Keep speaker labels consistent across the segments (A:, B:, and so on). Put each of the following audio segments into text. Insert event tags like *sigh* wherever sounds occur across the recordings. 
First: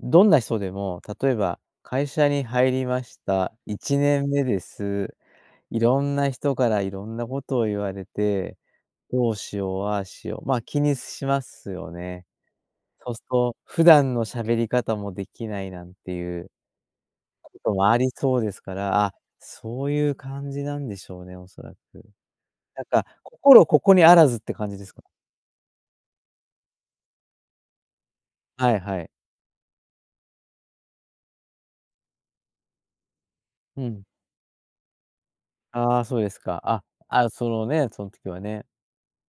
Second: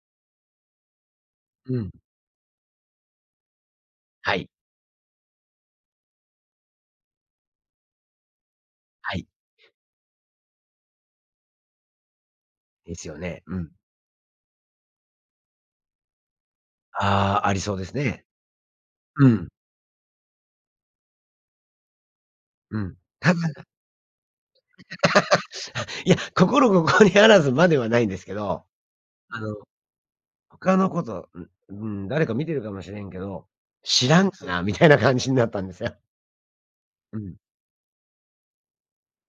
A: どんな人でも例えば
B: うん。
A: 会社に入りました、いちねん
B: は
A: め
B: い。
A: です。いろんな人からいろんなことを言われて、
B: はい。
A: どうしよう、ああしよう、ま、気にすしますよね。
B: です
A: そ
B: よ
A: す
B: ね。
A: と、
B: うん。
A: 普段の喋り方もできないなんていう
B: ああ、
A: こ
B: あり
A: と
B: そうで
A: も
B: す
A: あり
B: ね。
A: そうですから、あ、
B: うん。
A: そういう感じなんでしょうね、おそらく。
B: う
A: なん
B: ん、
A: か
B: たかが *laughs* あ、
A: 心ここにあらずって感じですか？
B: いや、心ここにあらずまではないんですけど、
A: はいはい。
B: あの、他のことう、うーん、誰か見てるかもしれんけど、
A: うん。
B: 知らんかなみたいな感じになったんですよ。
A: ああ、そうですか。あ、
B: う
A: あ、
B: ん。
A: そのね、そん時はね。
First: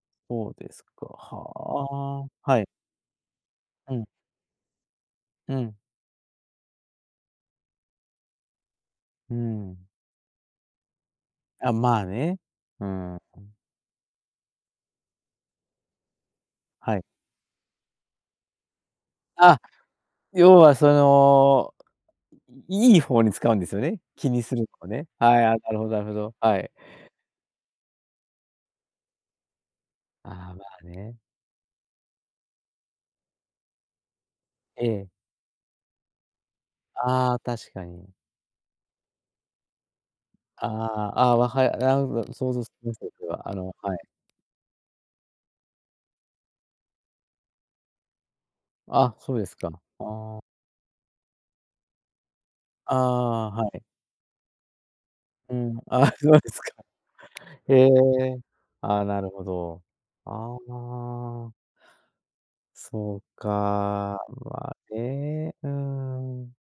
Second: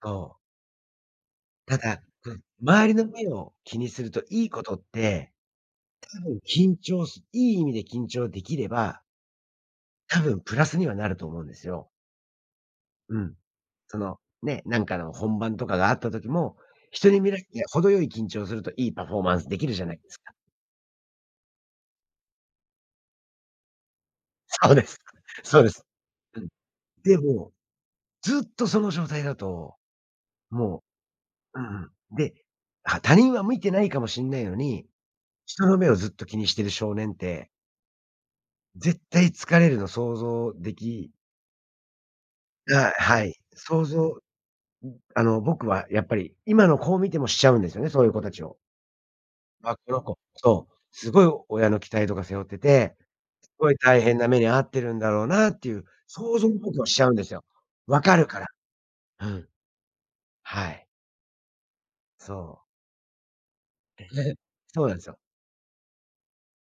B: そう。
A: そうですか。は、
B: ただ、
A: ああ。
B: うん、
A: はい。
B: 周りの目を気に
A: う
B: す
A: ん。
B: るといいことって、
A: うん。
B: 多分緊張すいい意味で緊張できれば
A: うーん。
B: 多分プラスにはなると思うんです
A: あ、
B: よ。
A: まあね。うん、う。
B: うん。その、ね、なんかの本番とかがあった時も、
A: はい。
B: 人に見らいや、程よい緊張するといいパフォーマンスで
A: あ、
B: きるじゃないですか。
A: 要はその、いいいいほうに使うんですよね、気にする、
B: そうで
A: を
B: す、
A: ね。はい、あ、
B: そう
A: な
B: で
A: る
B: す。
A: ほどなるほど、
B: うん。
A: はい。
B: でも、ずっとその状態だと、
A: ああ、ま
B: も
A: あね。
B: ううんうん。で、は他人は見てないかもしんないの
A: え
B: に、
A: え。
B: 人の目をずっと気にしてる少年っ
A: ああ、
B: て
A: 確かに。
B: 絶対疲れるの想像でき
A: ああ、あ、わはい、なるほど想像つき
B: あ
A: ます、
B: あ、
A: そ
B: は
A: れ
B: い。
A: は、あの、
B: 想
A: はい。
B: 像ん、あの、僕はやっぱり今の子を見てもしちゃうんですよね、そういう子たちを
A: あ、そうですか。
B: あ、この子、
A: ああ。
B: そう、すごい親の期待とか背負って
A: あ
B: て、
A: あ、
B: す
A: は
B: ごい
A: い。
B: 大変な目に遭ってるんだろうなっ
A: う
B: てい
A: ん、
B: う
A: ああ、そうな
B: 想
A: ん
B: 像、
A: です
B: 僕
A: か。
B: はしちゃうんですよ。
A: へ
B: 分かる
A: え、
B: から。
A: ああ、な
B: う
A: るほ
B: ん。
A: ど。あ
B: はい。
A: あ。
B: そう。
A: そう
B: で、
A: か、
B: れ、
A: ま
B: そう
A: あ
B: なんすよ。
A: ね、うん。